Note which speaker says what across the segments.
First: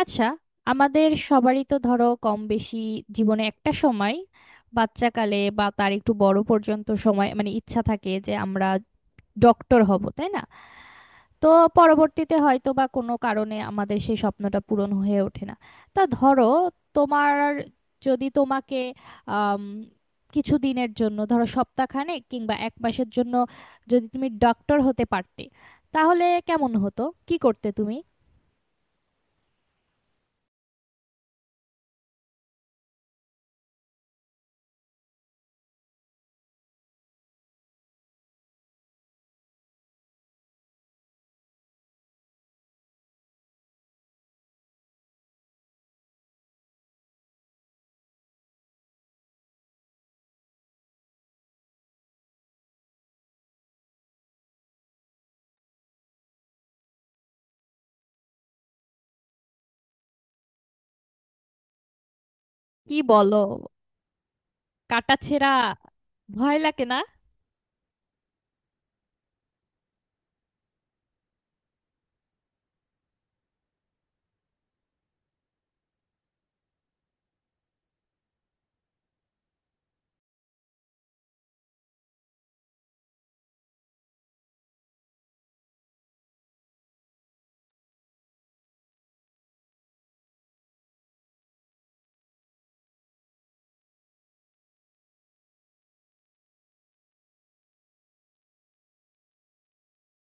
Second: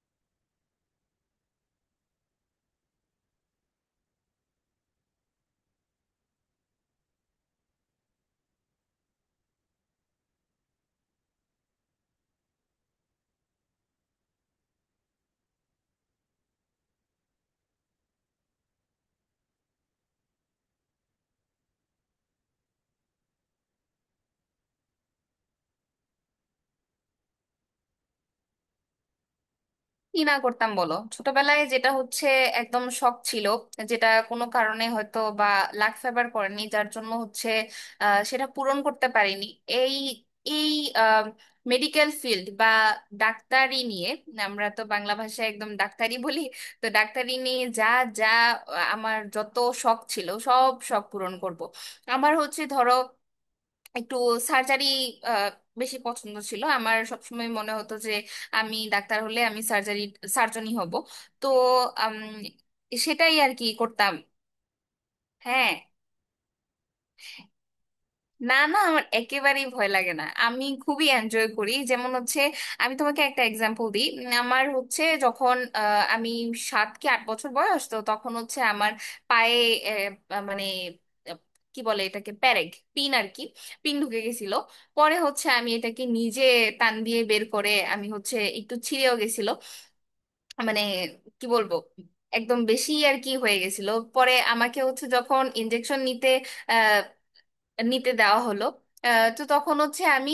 Speaker 1: আচ্ছা, আমাদের সবারই তো ধরো কম বেশি জীবনে একটা সময়, বাচ্চাকালে বা তার একটু বড় পর্যন্ত সময় মানে ইচ্ছা থাকে যে আমরা ডক্টর হব, তাই না? তো পরবর্তীতে হয়তো বা কোনো কারণে আমাদের সেই স্বপ্নটা পূরণ হয়ে ওঠে না। তা ধরো, তোমার, যদি তোমাকে আম, কিছু দিনের জন্য, ধরো সপ্তাহখানেক কিংবা এক মাসের জন্য যদি তুমি ডক্টর হতে পারতে, তাহলে কেমন হতো? কি করতে তুমি?
Speaker 2: কি না করতাম বলো? ছোটবেলায় যেটা হচ্ছে একদম শখ ছিল, যেটা কোনো কারণে হয়তো বা লাক ফেভার করেনি, যার জন্য হচ্ছে আহ, সেটা পূরণ করতে পারিনি। এই এই মেডিকেল ফিল্ড বা ডাক্তারি নিয়ে, আমরা তো বাংলা ভাষায় একদম ডাক্তারি বলি। তো ডাক্তারি নিয়ে যা যা আহ, আমার যত শখ ছিল, সব শখ পূরণ করব। আমার হচ্ছে ধরো একটু সার্জারি বেশি পছন্দ ছিল, আমার সবসময় মনে হতো যে আমি ডাক্তার হলে আমি সার্জনই হব। তো উম,
Speaker 1: কি
Speaker 2: সেটাই
Speaker 1: বলো,
Speaker 2: আর কি করতাম।
Speaker 1: কাটাছেঁড়া
Speaker 2: হ্যাঁ,
Speaker 1: ভয় লাগে না?
Speaker 2: না, না, আমার একেবারেই ভয় লাগে না, আমি খুবই এনজয় করি, যেমন হচ্ছে আমি তোমাকে একটা এক্সাম্পল দিই। আমার হচ্ছে যখন আহ, আমি 7 কি 8 বছর বয়স, তো তখন হচ্ছে আমার পায়ে আহ, মানে আহ, কি বলে এটাকে, পিন আর কি, পিন ঢুকে গেছিল। পরে হচ্ছে আমি এটাকে নিজে টান দিয়ে বের করে, আমি হচ্ছে একটু ছিঁড়েও গেছিল, মানে কি বলবো, একদম বেশি আর কি হয়ে গেছিল। পরে আমাকে হচ্ছে যখন ইনজেকশন নিতে নিতে দেওয়া হলো, আহ, তো তখন হচ্ছে আমি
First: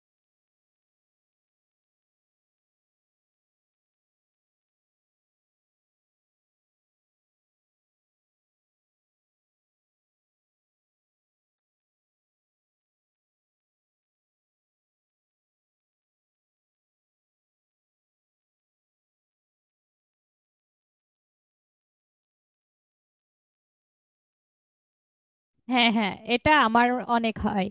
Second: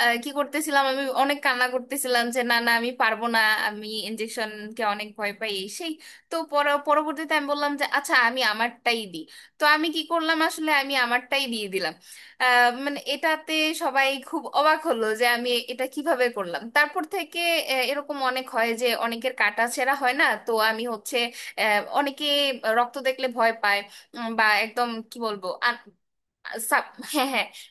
Speaker 2: আহ, কি করতেছিলাম, আমি অনেক কান্না করতেছিলাম যে না না আমি পারবো না, আমি ইনজেকশনকে অনেক ভয় পাই এই সেই। তো পরবর্তীতে আমি বললাম যে আচ্ছা আমি আমারটাই দিই। তো আমি কি করলাম আসলে, আমি আমারটাই দিয়ে দিলাম। আহ, মানে এটাতে সবাই খুব অবাক হলো যে আমি এটা কিভাবে করলাম। তারপর থেকে আহ, এরকম অনেক হয় যে অনেকের কাটা ছেঁড়া হয় না, তো আমি হচ্ছে আহ, অনেকে রক্ত দেখলে ভয় পায়, বা একদম কি বলবো।
Speaker 1: হ্যাঁ, হ্যাঁ, এটা আমার
Speaker 2: হ্যাঁ,
Speaker 1: অনেক
Speaker 2: হ্যাঁ।
Speaker 1: হয়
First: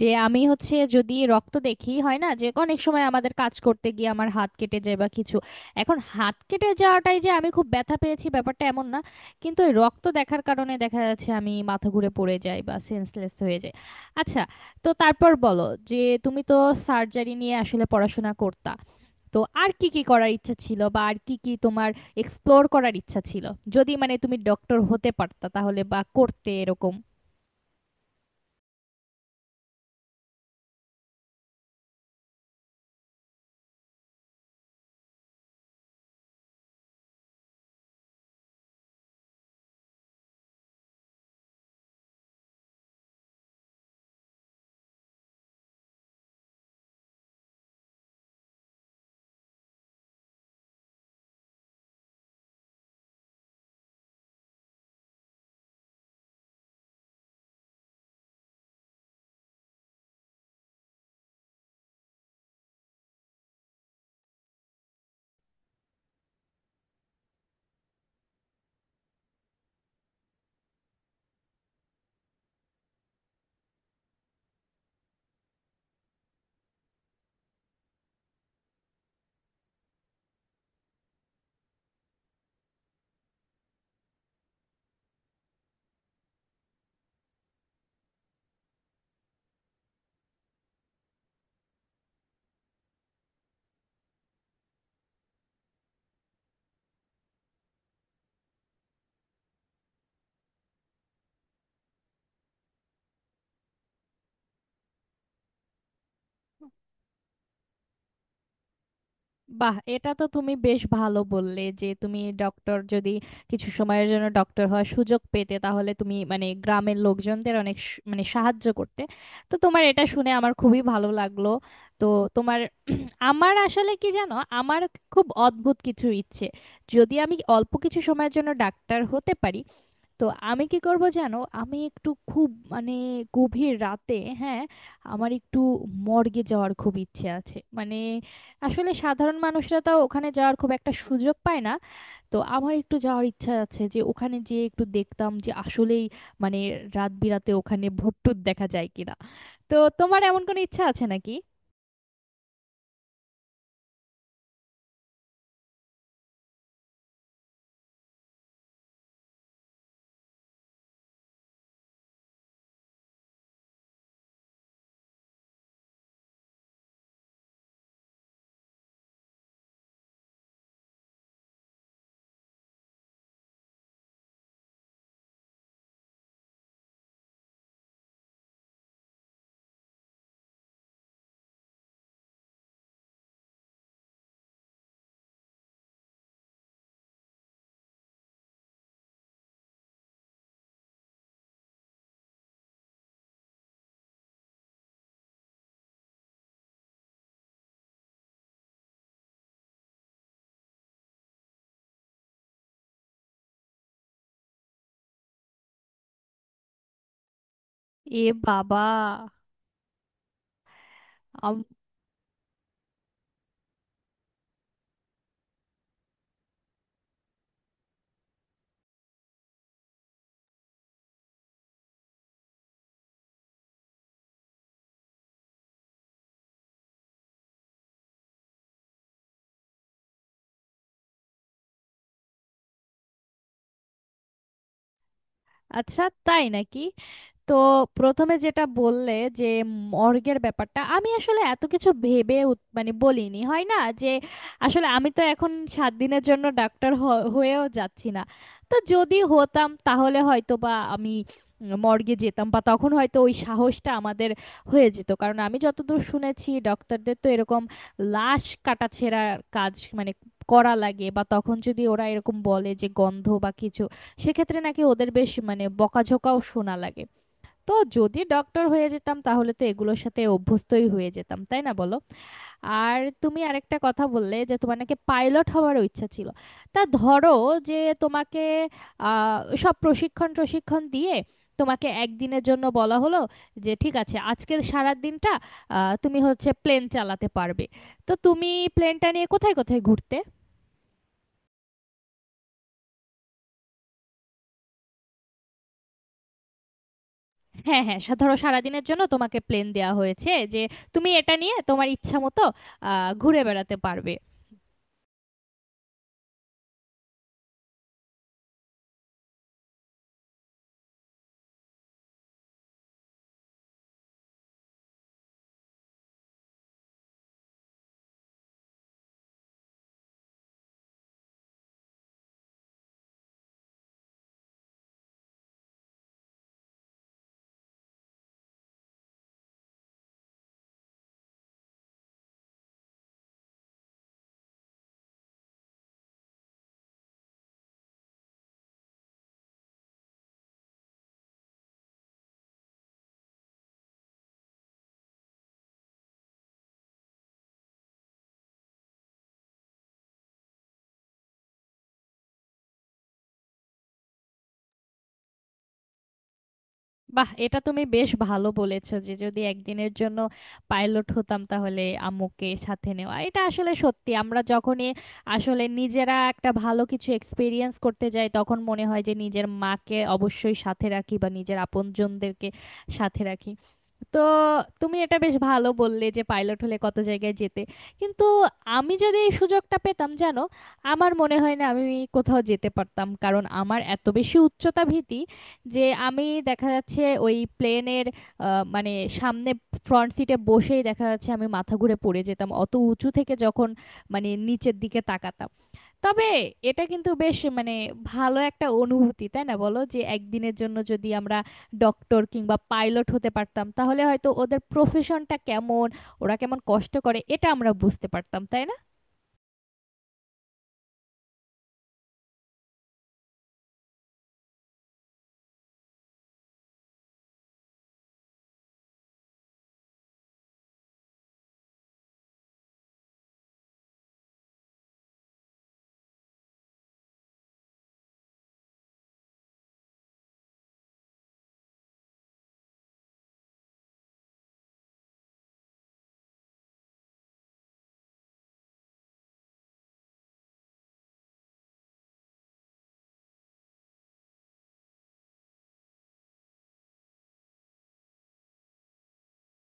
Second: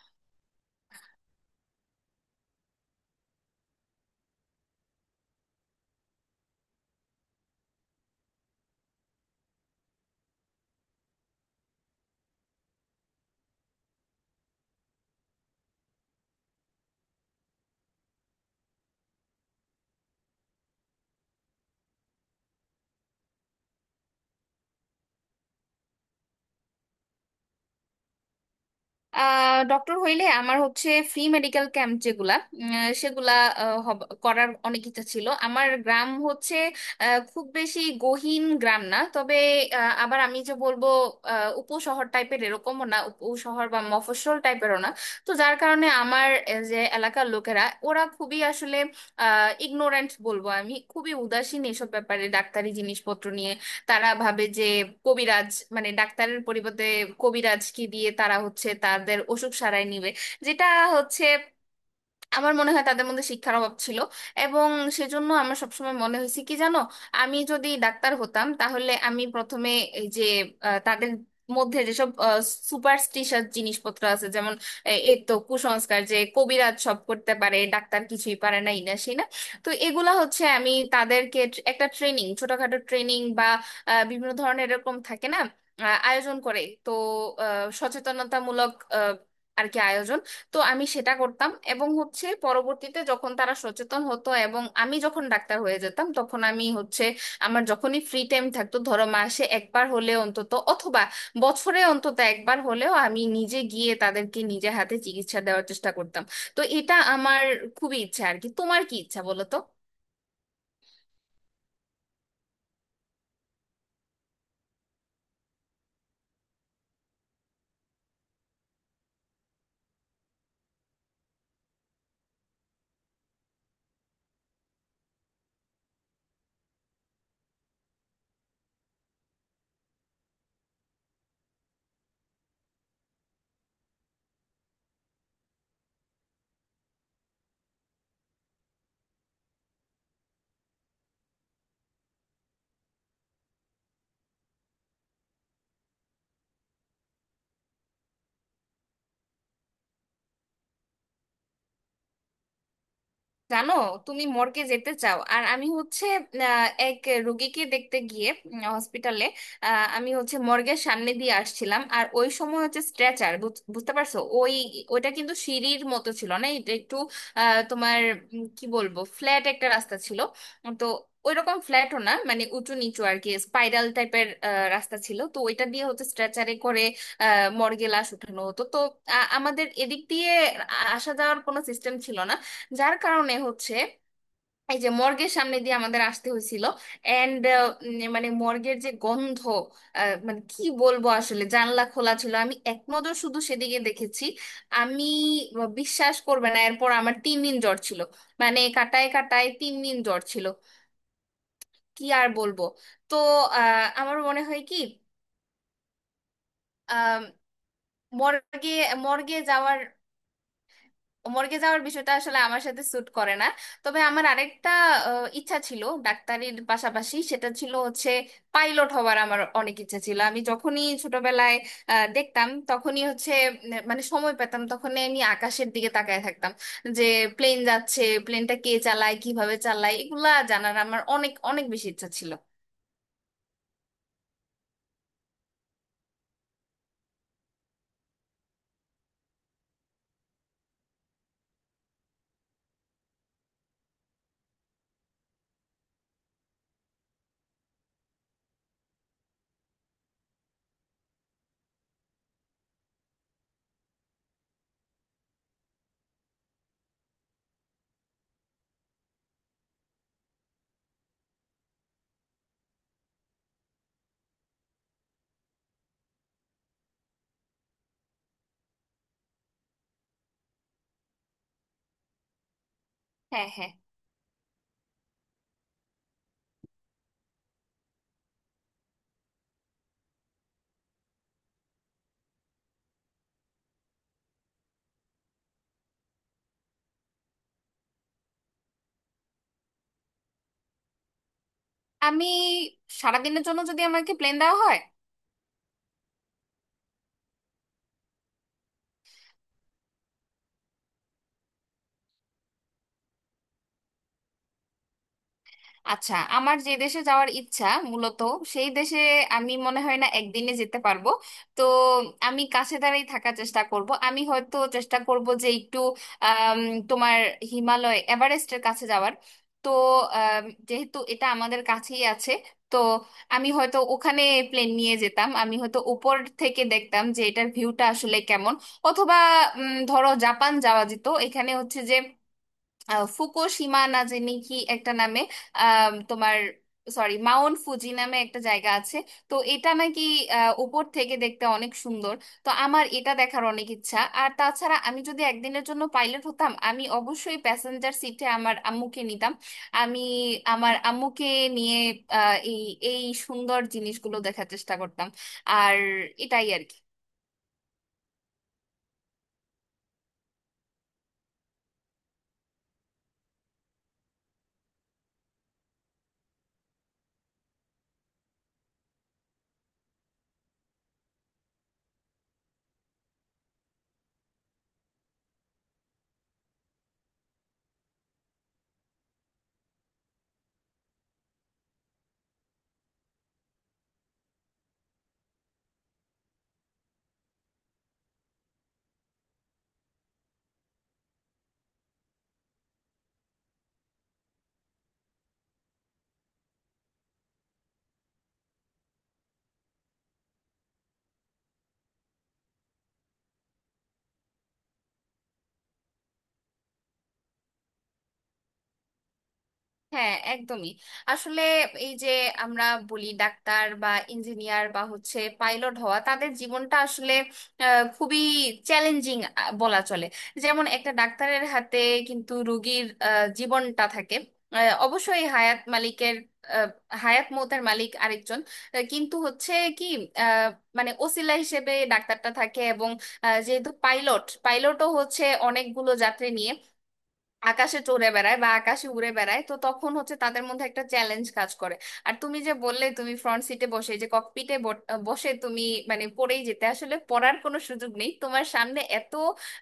Speaker 1: যে আমি হচ্ছে, যদি রক্ত দেখি, হয় না যে অনেক সময় আমাদের কাজ করতে গিয়ে আমার হাত কেটে যায় বা কিছু। এখন হাত কেটে যাওয়াটাই যে আমি খুব ব্যথা পেয়েছি ব্যাপারটা এমন না, কিন্তু ওই রক্ত দেখার কারণে দেখা যাচ্ছে আমি মাথা ঘুরে পড়ে যাই বা সেন্সলেস হয়ে যাই। আচ্ছা, তো তারপর বলো যে তুমি তো সার্জারি নিয়ে আসলে পড়াশোনা করতা, তো আর কি কি করার ইচ্ছা ছিল বা আর কি কি তোমার এক্সপ্লোর করার ইচ্ছা ছিল যদি মানে তুমি ডক্টর হতে পারতা, তাহলে বা করতে এরকম?
Speaker 2: ডক্টর হইলে আমার হচ্ছে ফ্রি মেডিকেল ক্যাম্প যেগুলা, উম, সেগুলা আহ, হব- করার অনেক ইচ্ছা ছিল। আমার গ্রাম হচ্ছে আহ, খুব বেশি গহীন গ্রাম না, তবে আহ, আবার আমি যে বলবো আহ, উপশহর টাইপের এরকমও না, উপশহর বা মফস্বল টাইপেরও না। তো যার কারণে আমার আহ, যে এলাকার লোকেরা, ওরা খুবই আসলে ইগনোরেন্ট বলবো আমি, খুবই উদাসীন এসব ব্যাপারে, ডাক্তারি জিনিসপত্র নিয়ে। তারা ভাবে যে কবিরাজ, মানে ডাক্তারের পরিবর্তে কবিরাজ কি দিয়ে তারা হচ্ছে তাদের অসুখ সারায় নিবে। যেটা হচ্ছে আমার মনে হয় তাদের মধ্যে শিক্ষার অভাব ছিল। এবং সেজন্য আমার সবসময় মনে হয়েছে কি জানো, আমি যদি ডাক্তার হতাম তাহলে আমি প্রথমে এই যে আহ, তাদের মধ্যে যেসব সুপারস্টিশাস জিনিসপত্র আছে, যেমন আহ, এই তো কুসংস্কার যে কবিরাজ সব করতে পারে, ডাক্তার কিছুই পারে না, ইনা সেই না, তো এগুলা হচ্ছে আমি তাদেরকে একটা ট্রেনিং, ছোটখাটো ট্রেনিং বা আহ, বিভিন্ন ধরনের এরকম থাকে না আহ, আয়োজন করে। তো আহ, সচেতনতামূলক আহ, আর কি আয়োজন, তো আমি সেটা করতাম। এবং হচ্ছে পরবর্তীতে যখন তারা সচেতন হতো এবং আমি যখন ডাক্তার হয়ে যেতাম তখন আমি হচ্ছে আমার যখনই ফ্রি টাইম থাকতো, ধরো মাসে একবার হলে অন্তত, অথবা বছরে অন্তত একবার হলেও আমি নিজে গিয়ে তাদেরকে নিজে হাতে চিকিৎসা দেওয়ার চেষ্টা করতাম। তো এটা আমার খুবই ইচ্ছা আর কি। তোমার কি ইচ্ছা বলো তো?
Speaker 1: বাহ, এটা তো তুমি বেশ ভালো বললে যে তুমি ডক্টর যদি কিছু সময়ের জন্য ডক্টর হওয়ার সুযোগ পেতে তাহলে তুমি মানে গ্রামের লোকজনদের অনেক মানে সাহায্য করতে। তো তোমার এটা শুনে আমার খুবই ভালো লাগলো। তো তোমার, আমার আসলে কি জানো, আমার খুব অদ্ভুত কিছু ইচ্ছে। যদি আমি অল্প কিছু সময়ের জন্য ডাক্তার হতে পারি, তো আমি কি করব জানো, আমি একটু খুব মানে গভীর রাতে, হ্যাঁ, আমার একটু মর্গে যাওয়ার খুব ইচ্ছে আছে। মানে আসলে সাধারণ মানুষরা তাও ওখানে যাওয়ার খুব একটা সুযোগ পায় না। তো আমার একটু যাওয়ার ইচ্ছা আছে যে ওখানে গিয়ে একটু দেখতাম যে আসলেই মানে রাত বিরাতে ওখানে ভূতটুত দেখা যায় কিনা। তো তোমার এমন কোনো ইচ্ছা আছে নাকি?
Speaker 2: জানো, তুমি মর্গে যেতে চাও, আর আমি হচ্ছে আহ, এক রোগীকে দেখতে গিয়ে হসপিটালে, আমি হচ্ছে মর্গের সামনে দিয়ে আসছিলাম। আর ওই সময় হচ্ছে স্ট্রেচার, বুঝতে পারছো, ওই ওইটা কিন্তু সিঁড়ির মতো ছিল না, এটা একটু আহ, তোমার উম, কি বলবো, ফ্ল্যাট একটা রাস্তা ছিল। তো ওইরকম ফ্ল্যাটও না, মানে উঁচু নিচু আর কি, স্পাইরাল টাইপের রাস্তা ছিল। তো ওইটা দিয়ে হচ্ছে স্ট্রেচারে করে মর্গে লাশ উঠানো হতো। তো আমাদের এদিক দিয়ে আসা যাওয়ার কোনো সিস্টেম ছিল না, যার কারণে হচ্ছে এই যে মর্গের সামনে দিয়ে আমাদের আসতে হয়েছিল। এন্ড মানে মর্গের যে গন্ধ, আহ, মানে কি বলবো, আসলে জানলা খোলা ছিল, আমি এক নজর শুধু সেদিকে দেখেছি। আমি বিশ্বাস করবে না, এরপর আমার 3 দিন জ্বর ছিল, মানে কাটায় কাটায় 3 দিন জ্বর ছিল। কি আর বলবো। তো আহ, আমার মনে হয় কি আহ,
Speaker 1: এ
Speaker 2: মর্গে
Speaker 1: বাবা!
Speaker 2: মর্গে যাওয়ার মর্গে
Speaker 1: আম-
Speaker 2: যাওয়ার বিষয়টা আসলে আমার সাথে স্যুট করে না। তবে আমার আরেকটা আহ, ইচ্ছা ছিল ডাক্তারির পাশাপাশি, সেটা ছিল হচ্ছে পাইলট হওয়ার। আমার অনেক ইচ্ছা ছিল, আমি যখনই ছোটবেলায় আহ, দেখতাম তখনই হচ্ছে মানে সময় পেতাম তখনই আমি আকাশের দিকে তাকায় থাকতাম যে প্লেন যাচ্ছে, প্লেনটা কে চালায়, কিভাবে চালায়, এগুলা জানার আমার অনেক অনেক বেশি ইচ্ছা ছিল।
Speaker 1: আচ্ছা, তাই নাকি? তো প্রথমে যেটা বললে যে মর্গের ব্যাপারটা, আমি আসলে এত কিছু ভেবে মানে বলিনি, হয় না যে আসলে আমি তো এখন সাত দিনের জন্য ডাক্তার হয়েও যাচ্ছি না। তো যদি হতাম তাহলে হয়তো বা আমি মর্গে যেতাম বা তখন হয়তো ওই সাহসটা আমাদের হয়ে যেত, কারণ আমি যতদূর শুনেছি ডক্টরদের তো এরকম লাশ কাটাছেঁড়ার কাজ মানে করা লাগে। বা তখন যদি ওরা এরকম বলে যে গন্ধ বা কিছু, সেক্ষেত্রে নাকি ওদের বেশ মানে বকাঝকাও শোনা লাগে। তো যদি ডক্টর হয়ে যেতাম তাহলে তো এগুলোর সাথে অভ্যস্তই হয়ে যেতাম, তাই না বলো? আর তুমি
Speaker 2: হ্যাঁ, হ্যাঁ।
Speaker 1: আরেকটা কথা বললে যে তোমার নাকি পাইলট হওয়ারও ইচ্ছা ছিল। তা ধরো যে তোমাকে সব প্রশিক্ষণ প্রশিক্ষণ দিয়ে তোমাকে একদিনের জন্য বলা হলো যে ঠিক আছে, আজকের সারা দিনটা তুমি হচ্ছে প্লেন চালাতে পারবে। তো তুমি প্লেনটা নিয়ে কোথায় কোথায় ঘুরতে?
Speaker 2: আমি সারাদিনের জন্য যদি আমাকে প্লেন দেওয়া হয়,
Speaker 1: হ্যাঁ, হ্যাঁ, ধরো সারাদিনের জন্য তোমাকে প্লেন দেওয়া হয়েছে যে তুমি এটা নিয়ে তোমার ইচ্ছা মতো ঘুরে বেড়াতে পারবে।
Speaker 2: আচ্ছা আমার যে দেশে যাওয়ার ইচ্ছা মূলত, সেই দেশে আমি মনে হয় না একদিনে যেতে পারবো। তো আমি কাছে দাঁড়াই থাকার চেষ্টা করব, আমি হয়তো চেষ্টা করব যে একটু আম, তোমার হিমালয় এভারেস্টের কাছে যাওয়ার। তো আম, যেহেতু এটা আমাদের কাছেই আছে, তো আমি হয়তো ওখানে প্লেন নিয়ে যেতাম, আমি হয়তো উপর থেকে দেখতাম যে এটার ভিউটা আসলে কেমন। অথবা ধরো জাপান যাওয়া যেত, এখানে হচ্ছে আহ, ফুকুশিমা না জানি কি একটা নামে আহ, তোমার সরি মাউন্ট ফুজি নামে একটা জায়গা আছে। তো এটা নাকি আহ, উপর থেকে দেখতে অনেক সুন্দর, তো আমার এটা দেখার অনেক ইচ্ছা। আর তাছাড়া আমি যদি একদিনের জন্য পাইলট হতাম, আমি অবশ্যই প্যাসেঞ্জার সিটে আমার আম্মুকে নিতাম। আমি আমার আম্মুকে নিয়ে আহ, এই এই সুন্দর জিনিসগুলো দেখার চেষ্টা করতাম। আর এটাই আর কি।
Speaker 1: বাহ, এটা তুমি বেশ ভালো বলেছো যে যদি একদিনের জন্য পাইলট হতাম তাহলে আম্মুকে সাথে নেওয়া, এটা আসলে সত্যি। আমরা যখনই আসলে নিজেরা একটা ভালো কিছু এক্সপিরিয়েন্স করতে যাই তখন মনে হয় যে নিজের মাকে অবশ্যই সাথে রাখি বা নিজের আপনজনদেরকে সাথে রাখি। তো তুমি এটা বেশ ভালো বললে যে পাইলট হলে কত জায়গায় যেতে, কিন্তু আমি যদি এই সুযোগটা পেতাম জানো আমার মনে হয় না আমি কোথাও যেতে পারতাম, কারণ আমার এত বেশি উচ্চতা ভীতি যে আমি দেখা যাচ্ছে ওই প্লেনের মানে সামনে ফ্রন্ট সিটে বসেই দেখা যাচ্ছে আমি মাথা ঘুরে পড়ে যেতাম অত উঁচু থেকে যখন মানে নিচের দিকে তাকাতাম। তবে এটা কিন্তু বেশ মানে ভালো একটা অনুভূতি, তাই না বলো? যে একদিনের জন্য যদি আমরা ডক্টর কিংবা পাইলট হতে পারতাম তাহলে হয়তো ওদের প্রফেশনটা কেমন, ওরা কেমন কষ্ট করে এটা আমরা বুঝতে পারতাম, তাই না?
Speaker 2: হ্যাঁ একদমই। আসলে এই যে আমরা বলি ডাক্তার বা ইঞ্জিনিয়ার বা হচ্ছে পাইলট হওয়া, তাদের জীবনটা আসলে আহ, খুবই চ্যালেঞ্জিং বলা চলে। যেমন একটা ডাক্তারের হাতে কিন্তু রোগীর আহ, জীবনটা থাকে, আহ, অবশ্যই হায়াত মালিকের, আহ, হায়াত মৌতের মালিক আরেকজন, আহ, কিন্তু হচ্ছে কি আহ, মানে ওসিলা হিসেবে ডাক্তারটা থাকে। এবং আহ, যেহেতু পাইলটও হচ্ছে অনেকগুলো যাত্রী নিয়ে আকাশে চড়ে বেড়ায় বা আকাশে উড়ে বেড়ায়, তো তখন হচ্ছে তাদের মধ্যে একটা চ্যালেঞ্জ কাজ করে। আর তুমি যে বললে তুমি ফ্রন্ট সিটে বসে, এই যে ককপিটে বসে তুমি মানে পড়েই যেতে, আসলে পড়ার কোনো সুযোগ নেই, তোমার সামনে এত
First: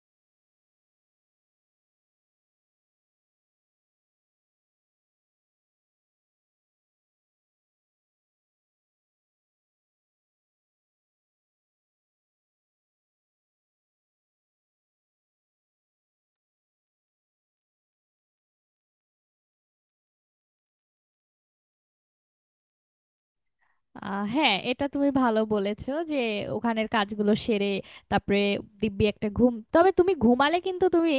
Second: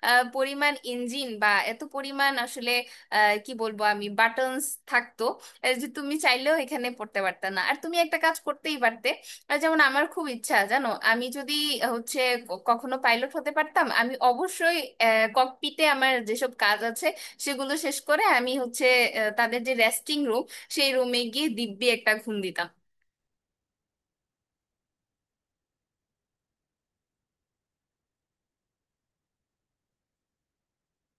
Speaker 2: আহ, পরিমাণ ইঞ্জিন বা এত পরিমাণ আসলে আহ, কি বলবো আমি, বাটনস থাকতো আহ, যে তুমি চাইলেও এখানে পড়তে পারতে না, আর তুমি একটা কাজ করতেই পারতে। আর যেমন আমার খুব ইচ্ছা জানো, আমি যদি আহ, হচ্ছে ক- কখনো পাইলট হতে পারতাম, আমি অবশ্যই ককপিটে আমার যেসব কাজ আছে সেগুলো শেষ করে আমি হচ্ছে আহ, তাদের যে রেস্টিং রুম, সেই রুমে গিয়ে দিব্যি একটা ঘুম দিতাম।
Speaker 1: হ্যাঁ, এটা তুমি ভালো বলেছো যে ওখানের কাজগুলো সেরে তারপরে দিব্যি একটা ঘুম। তবে তুমি ঘুমালে কিন্তু তুমি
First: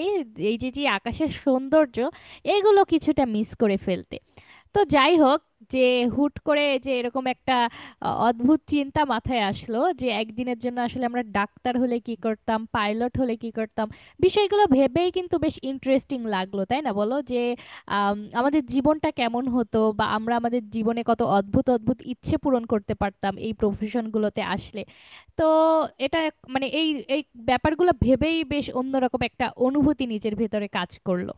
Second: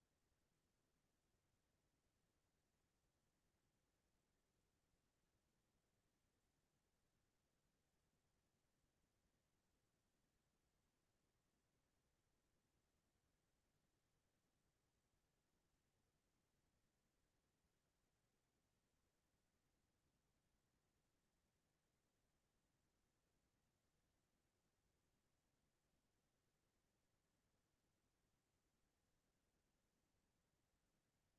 Speaker 1: এই যে যে আকাশের সৌন্দর্য, এগুলো কিছুটা মিস করে ফেলতে। তো যাই হোক, যে হুট করে যে এরকম একটা অদ্ভুত চিন্তা মাথায় আসলো যে একদিনের জন্য আসলে আমরা ডাক্তার হলে কি করতাম, পাইলট হলে কি করতাম, বিষয়গুলো ভেবেই কিন্তু বেশ ইন্টারেস্টিং লাগলো, তাই না বলো? যে আমাদের জীবনটা কেমন হতো বা আমরা আমাদের জীবনে কত অদ্ভুত অদ্ভুত ইচ্ছে পূরণ করতে পারতাম এই প্রফেশনগুলোতে আসলে। তো এটা মানে এই, এই ব্যাপারগুলো ভেবেই বেশ অন্যরকম একটা অনুভূতি নিজের ভেতরে কাজ করলো।